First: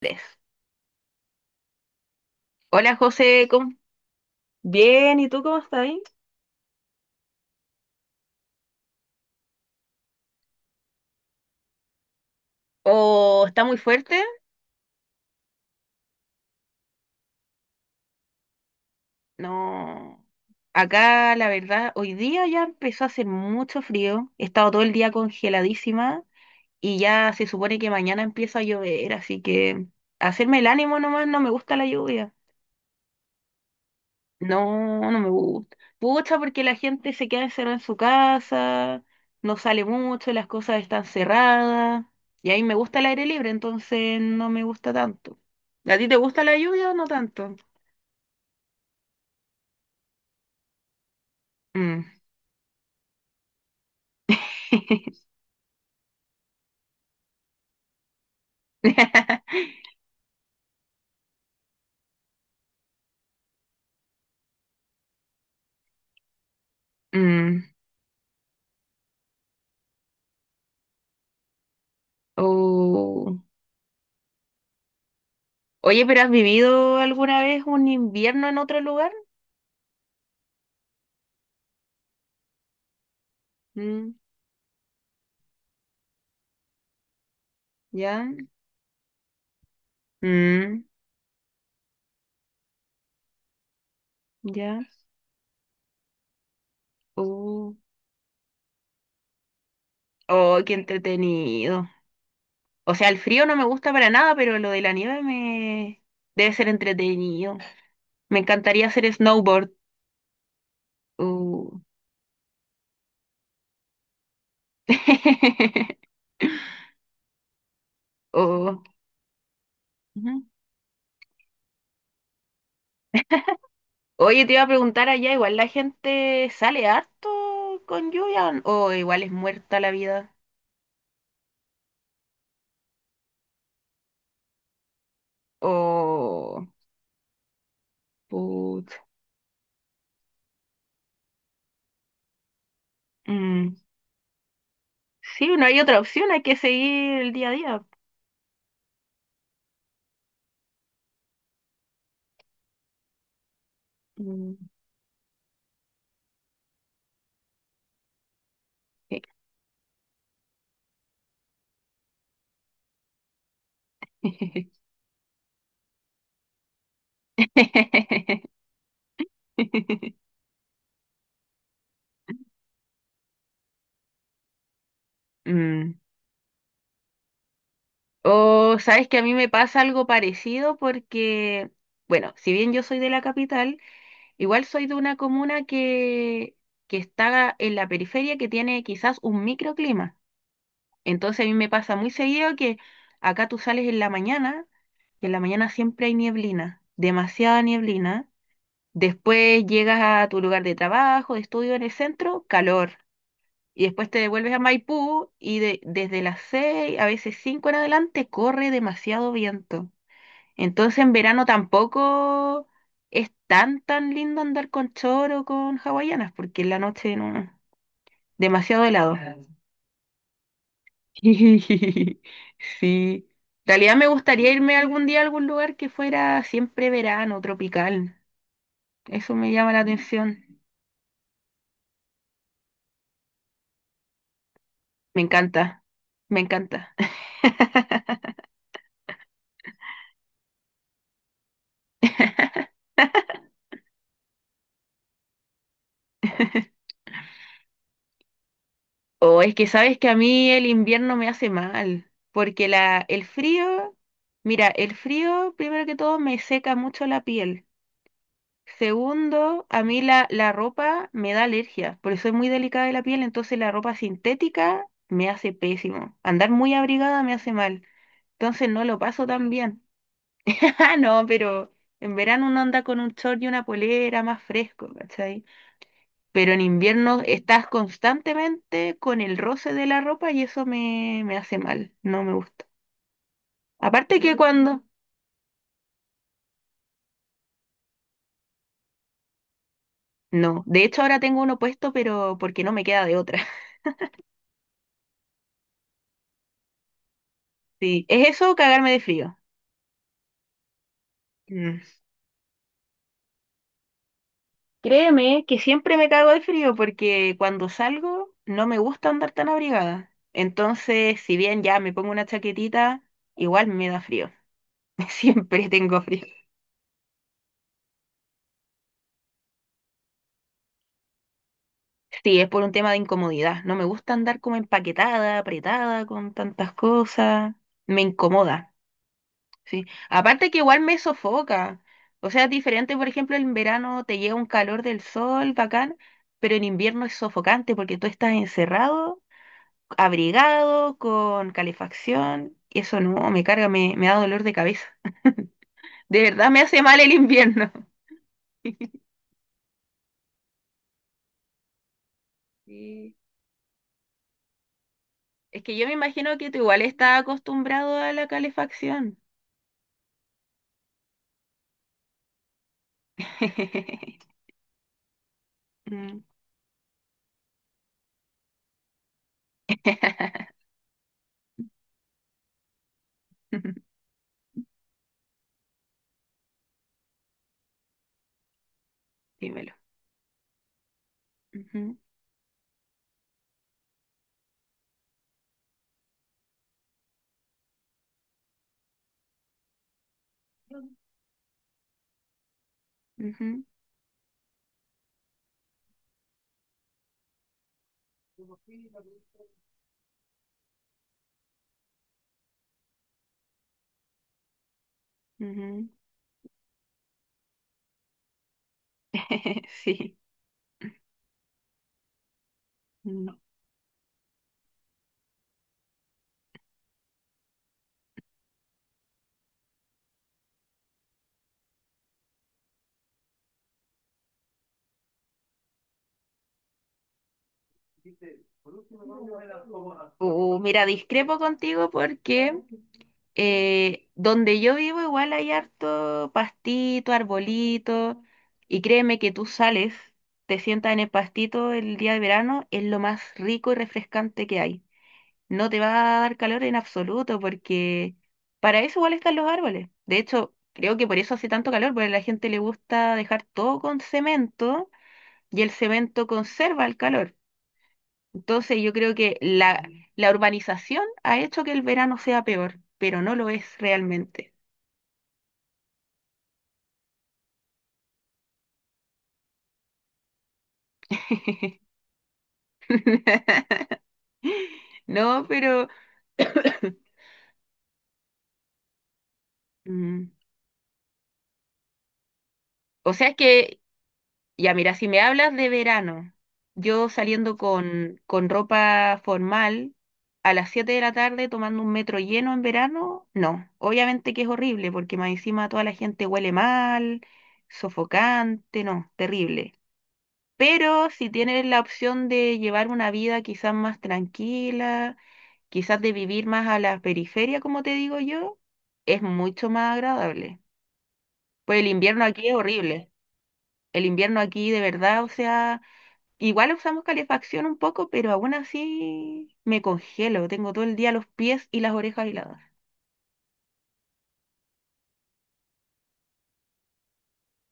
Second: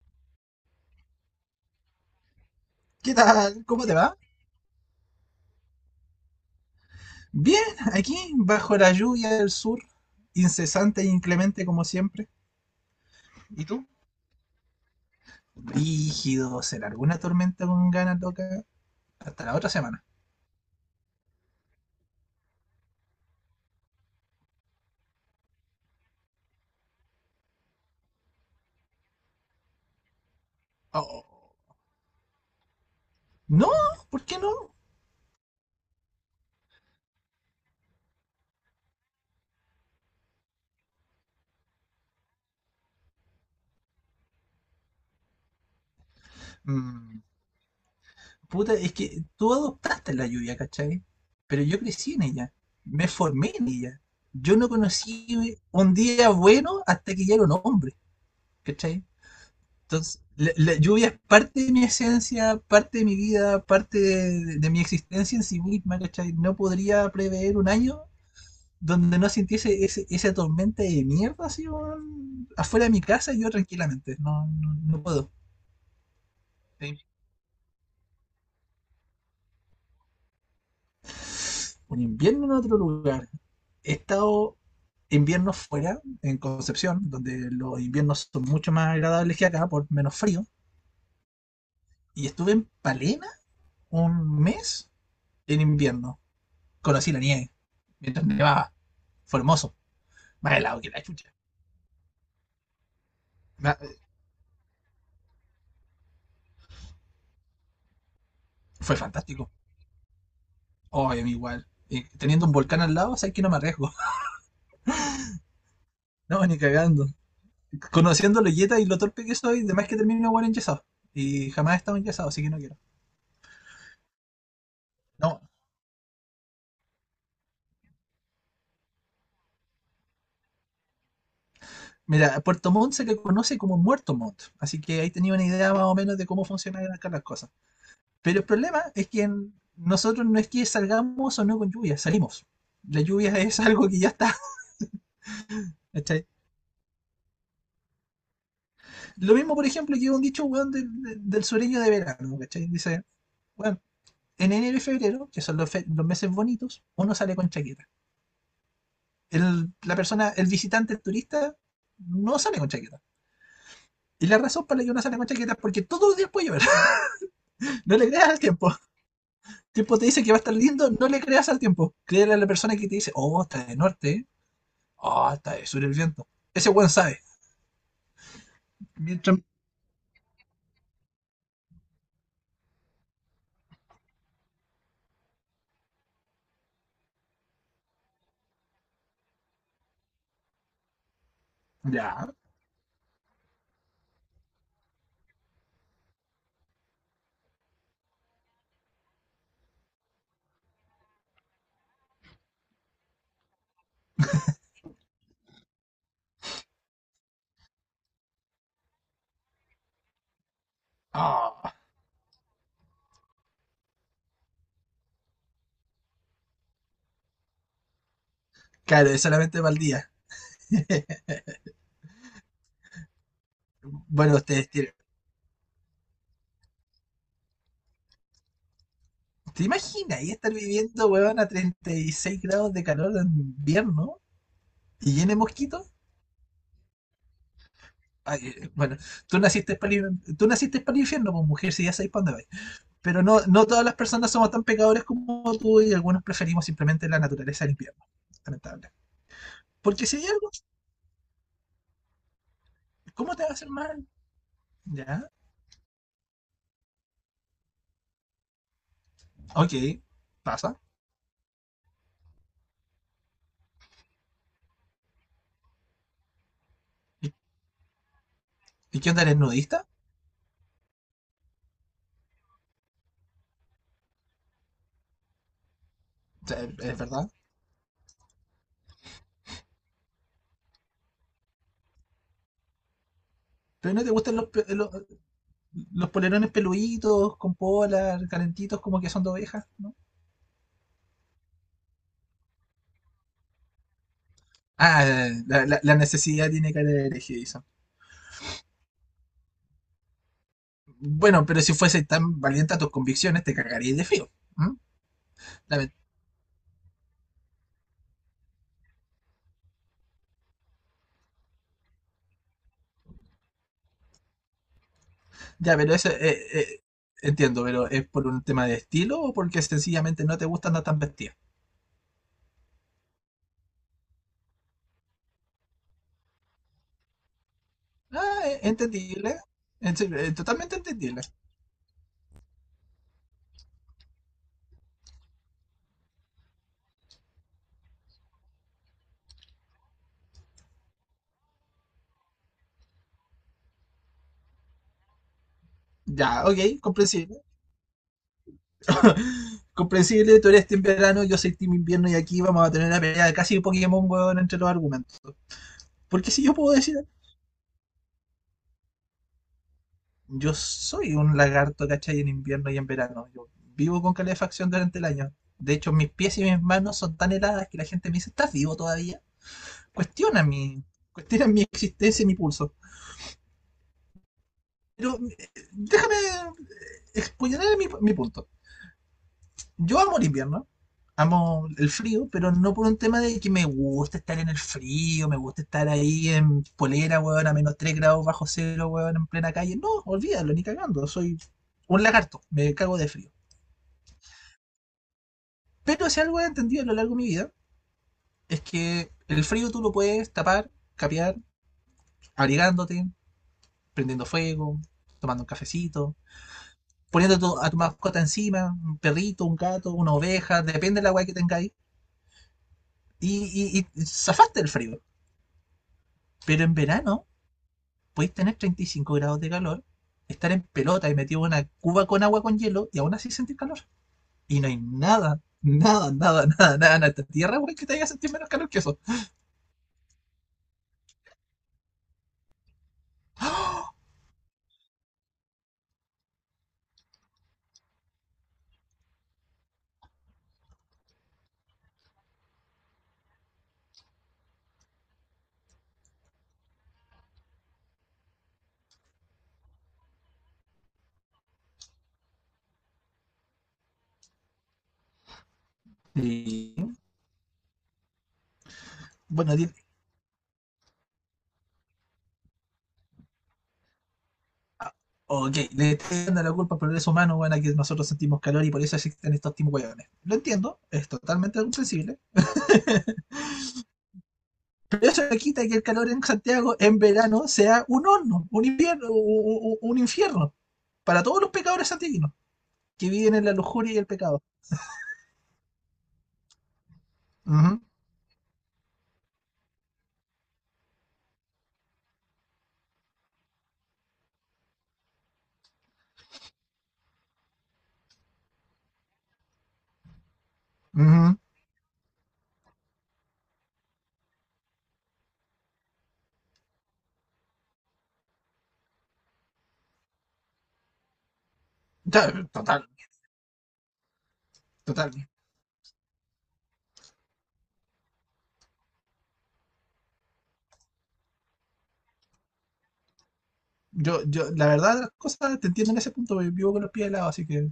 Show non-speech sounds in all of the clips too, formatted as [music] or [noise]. Tres. Hola ¿Qué José, tal? ¿Cómo te va? Bien, ¿y tú cómo estás ahí? Bien, aquí, bajo la lluvia del sur, incesante e inclemente como siempre. ¿O está ¿Y muy tú? fuerte? Rígido, se largó una tormenta con ganas loca hasta la otra semana. No. Acá, la verdad, hoy día ya empezó a hacer mucho frío. He estado todo el día congeladísima y ya se supone que mañana empieza a llover, así que hacerme el ánimo Oh. nomás. No me gusta la lluvia. No, ¿por qué no? No, no me gusta. Pucha, porque la gente se queda encerrada en su casa, no sale mucho, las cosas están cerradas. Y a mí me gusta el aire libre, entonces no me gusta tanto. ¿A ti te gusta la lluvia o no Mm, tanto? puta, es que tú adoptaste la lluvia, ¿cachai? Pero yo Mm. crecí en ella, me formé en ella. Yo no conocí [laughs] un día bueno hasta que ya era un hombre, ¿cachai? Entonces, la lluvia es parte de mi esencia, parte de mi vida, parte de, de mi existencia en sí misma, ¿cachai? No podría prever Mm. un año donde no sintiese esa tormenta de mierda así, weón, afuera de mi casa y Oh. yo tranquilamente. No, no, no puedo. Oye, pero ¿has vivido alguna vez un invierno en otro lugar? Un invierno en otro lugar. He Mm. estado inviernos fuera, en Concepción, donde los inviernos ¿Ya? son mucho más agradables que acá, por menos frío. Mm. Y estuve en Palena un ¿Ya? mes en invierno. Conocí la nieve Oh. mientras nevaba. Fue hermoso. Más Oh, qué helado que la chucha. entretenido. O sea, el frío no me gusta para nada, pero lo de la nieve me debe ser entretenido. Me encantaría Fue hacer fantástico. snowboard. Oh, a mí igual. Uh. Y teniendo un volcán al lado, sabes que no me arriesgo. [laughs] [laughs] No, ni cagando. Conociendo la yeta Oh. y lo torpe que soy, de más que termino igual Ujú. enyesado. Y jamás he estado enyesado, así que no quiero. Oye, te iba a preguntar allá, No. igual la gente sale harto con lluvia o igual es muerta la vida. Mira, Puerto Montt se le conoce como Muerto Montt, así que ahí tenía una idea más o menos de cómo O funcionan acá las cosas. Pero el problema put. es que nosotros no es que salgamos o no con lluvia, salimos. La lluvia es [laughs] Mm. algo que ya está. Sí, no hay otra opción, hay que seguir el día a día. Lo mismo, por ejemplo, que un dicho, weón, del sureño de verano, ¿cachai? Dice, bueno, en Mm. enero y febrero, que son los, los meses bonitos, uno sale con chaqueta. El, la persona, el visitante, el turista, no sale con chaqueta. Y la razón para la que uno sale con chaqueta es porque todos los días puede llover. [laughs] No le creas al [laughs] [laughs] tiempo. El tiempo te dice que va a estar lindo, no le creas al tiempo. Créele a la persona que te dice, oh, está de norte, oh, está de sur el Mm. viento. Ese weón sabe. O sabes que a mí Mientras... me pasa algo parecido porque, bueno, si bien yo soy de la capital, igual soy de una comuna que está en la periferia que tiene quizás un microclima. Entonces a mí me pasa muy Ya. seguido que acá tú sales en la mañana y en la mañana siempre hay nieblina, demasiada nieblina. Después llegas a tu lugar de trabajo, de estudio en el centro, calor. Y después te devuelves a Maipú y desde las 6 a veces 5 en adelante, corre demasiado viento. Entonces en verano Ah, tampoco es tan tan lindo andar con choro o con hawaianas, porque en la noche no, no, demasiado claro, helado. es solamente para el día. [laughs] [laughs] Sí. En realidad me Bueno, gustaría ustedes irme tienen. algún día a algún lugar que fuera siempre verano, tropical. Eso me ¿Te llama la imaginas ahí estar atención. viviendo, weón, a 36 grados de calor en invierno y Me llene de encanta, mosquitos? me encanta. [laughs] Ay, bueno, tú naciste para el, tú naciste para el infierno, pues mujer, si ya sabes para dónde vais. Pero no, no todas las personas somos tan pecadores como tú y algunos preferimos simplemente la naturaleza del invierno. Lamentable. O es que sabes Porque que a si hay algo, mí el invierno me hace mal, porque el ¿cómo te va a hacer frío, mal? mira, el Ya, frío primero que todo me seca mucho la piel. Segundo, ok, a mí la pasa. ropa me da alergia, porque soy muy delicada de la piel, entonces la ropa sintética me hace pésimo. Andar muy abrigada me ¿Y, hace mal, entonces no lo y qué onda paso eres tan bien. nudista? [laughs] Ah, no, pero en verano uno anda con un short y una polera más fresco, ¿cachai? O Pero en sea, es invierno verdad. estás constantemente con el roce de la ropa y eso me hace mal, no me gusta. Pero no te Aparte que gustan los, cuando. Los polerones peluditos, con polar, calentitos, como que son de ovejas, ¿no? No, de hecho ahora tengo uno puesto, pero porque no me queda de otra. Ah, la, la necesidad tiene cara de hereje, dice. [laughs] Sí, es eso, o cagarme de frío. Bueno, pero si fuese tan valiente a tus convicciones, te cargarías de frío. ¿M? Créeme que Lame- siempre me cago de frío porque cuando salgo no me gusta andar tan abrigada. Entonces, si bien ya me pongo una chaquetita, igual me da frío. [laughs] Siempre Ya, pero tengo eso frío. Entiendo, pero ¿es por un tema de estilo o porque sencillamente no te gusta andar tan vestida? Sí, es por un tema de incomodidad. No me gusta andar como empaquetada, apretada con tantas cosas. Me Ah, incomoda, entendible. sí. En serio, Aparte que totalmente igual me entendible. sofoca. O sea, es diferente, por ejemplo, en verano te llega un calor del sol, bacán, pero en invierno es sofocante porque tú estás encerrado abrigado, con calefacción. Y eso no, me carga, me da dolor de cabeza. De Ya, verdad me ok, hace mal el comprensible. invierno. [laughs] [laughs] Comprensible, tú eres team verano, yo soy team invierno y aquí vamos a tener una Sí. pelea de casi Pokémon, huevón, entre los argumentos. Es que yo me Porque imagino si que yo tú puedo igual decir estás acostumbrado a la calefacción. yo soy un lagarto, ¿cachai? En invierno y en verano. Yo vivo con [laughs] calefacción durante el año. De hecho, mis Mm. pies y mis manos son tan heladas que la gente me dice, ¿estás vivo todavía? Cuestiona [laughs] mi, cuestiona mi existencia y mi pulso. Pero déjame exponer mi punto. Dímelo. Yo amo el invierno, amo el Ujú, frío, pero no por un tema de que me gusta estar en el frío, me gusta estar ahí en polera, weón, a menos 3 grados bajo cero, weón, en plena calle. No, olvídalo, ni cagando. Soy un lagarto, me cago de frío. ujú, Pero si algo he entendido a lo largo de mi vida es que el frío tú lo puedes tapar, capear, abrigándote, prendiendo fuego, tomando un ujú. cafecito, poniendo a tu mascota encima, un perrito, un [laughs] gato, una Sí. oveja, depende de la guay que tengáis, Mm. y, y zafaste el frío. Pero en verano podéis tener 35 grados de calor, estar en pelota y metido en una cuba con agua con hielo y aún así sentir calor. Y no hay nada, nada, nada, nada, nada en esta tierra, güey, que te haya sentir menos calor que eso. Mira, discrepo contigo porque donde yo vivo igual hay harto pastito, arbolito, y créeme que tú sales, te sientas en el pastito el día de verano, es lo más rico y refrescante que hay. No te va a dar calor en absoluto porque para eso igual están los árboles. De hecho, creo que por eso hace tanto calor, porque a la gente le gusta dejar todo con cemento y el cemento Y, conserva el calor. Entonces yo creo que bueno, di- la urbanización ha hecho que el verano sea peor, pero no lo es realmente. Ok, le están dando la culpa al progreso humano, bueno, que nosotros sentimos calor y por eso existen estos tipos de hueones. Lo entiendo, es totalmente [laughs] comprensible, pero eso no No, quita que el pero. calor en [coughs] Santiago en verano sea un horno, un invierno, un mm, infierno para todos los pecadores santiaguinos que O sea, viven es en la que, lujuria y el pecado. ya mira, si me hablas de verano, yo saliendo Ujú, con, ropa formal a las 7 de la tarde tomando un metro lleno en verano, no, obviamente que es horrible porque más encima toda la gente huele mal, sofocante, no, terrible. Pero si ujú. tienes la opción de llevar una vida quizás más tranquila, quizás de vivir más a la periferia, como te digo yo, es mucho más agradable. Pues el invierno aquí Ya, es total, horrible. El invierno aquí de total. verdad, o sea, igual usamos calefacción un poco, pero aún así me congelo. Tengo todo el día los pies y las orejas heladas. La verdad, las cosas te entiendo en ese punto, vivo con los pies helados, así que,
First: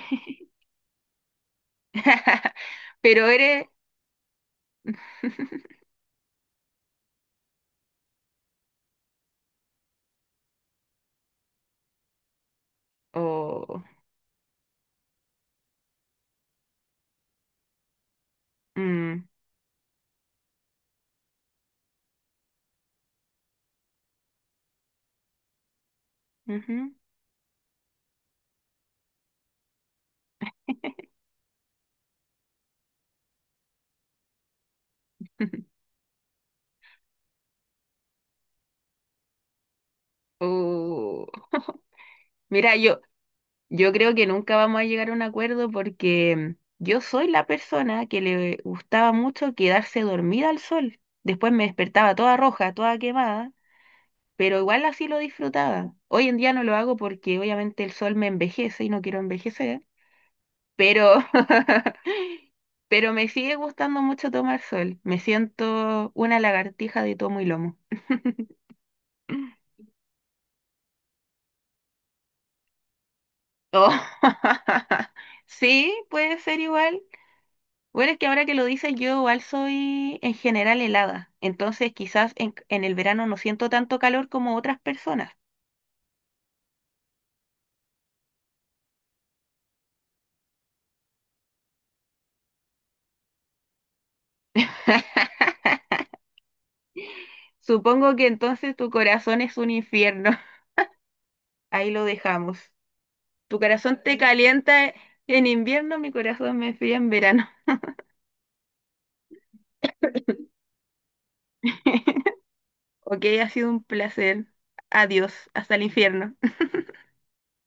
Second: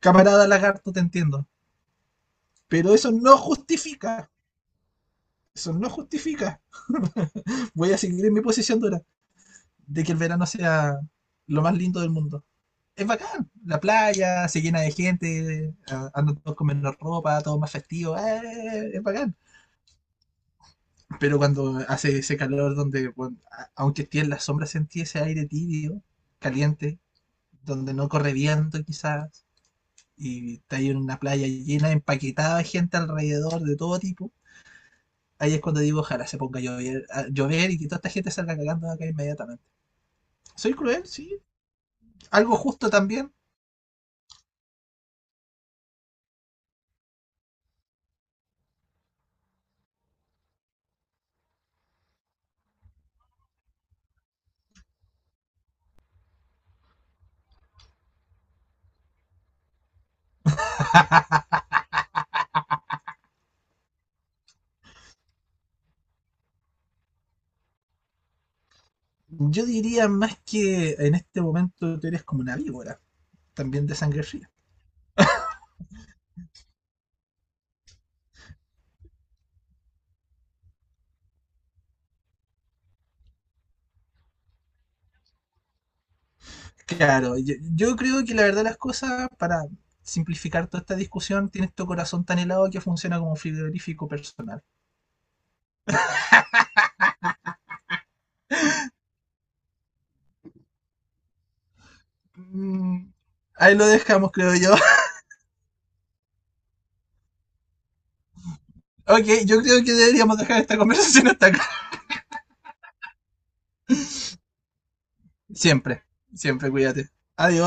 camarada lagarto, te entiendo. [laughs] Pero eso Pero no eres. justifica. Eso no justifica. [laughs] Voy a seguir en mi posición dura de que el verano sea lo más lindo del mundo. Es bacán, la Oh, playa se llena de gente, andan todos con menos ropa, todo más festivo, ¡eh! Es mm, bacán. Pero cuando hace ese calor donde, bueno, aunque esté en la sombra, sentí ese aire tibio, ujú, caliente, donde no corre viento quizás, y está ahí en una playa llena, empaquetada de gente alrededor de todo tipo, ahí es cuando [laughs] digo, ojalá se ponga a llover y que toda esta gente salga cagando de acá inmediatamente. ¿Soy cruel? Oh. Sí. [laughs] ¿Algo Mira, justo yo, también? Yo creo que nunca vamos a llegar a un acuerdo porque yo soy la persona que le gustaba mucho quedarse dormida al sol. Después me despertaba toda roja, toda quemada, pero igual así lo disfrutaba. Hoy en día no lo hago porque obviamente el sol me envejece y no quiero envejecer, pero, [laughs] pero me sigue gustando mucho tomar sol. Me siento una lagartija de tomo y lomo. Yo [clears throat] diría más que en este momento tú eres como una víbora, también Oh, de sangre fría. [laughs] Sí, puede ser igual. Bueno, es que ahora que lo dices, yo igual soy en general helada, entonces quizás en el verano no siento tanto calor como otras personas. Claro, yo creo que la verdad las cosas, para simplificar toda esta discusión, tienes tu corazón tan helado que funciona como un frigorífico personal. [laughs] Supongo que entonces tu corazón es un infierno. [laughs] Ahí lo dejamos. Mm, Tu Ahí lo corazón te dejamos, creo yo. calienta [laughs] en invierno, mi corazón me fría en verano. Ok, yo creo que deberíamos dejar esta conversación hasta acá. [laughs] Ok, ha sido un placer. Adiós, hasta el Siempre, infierno. siempre cuídate. Adiós.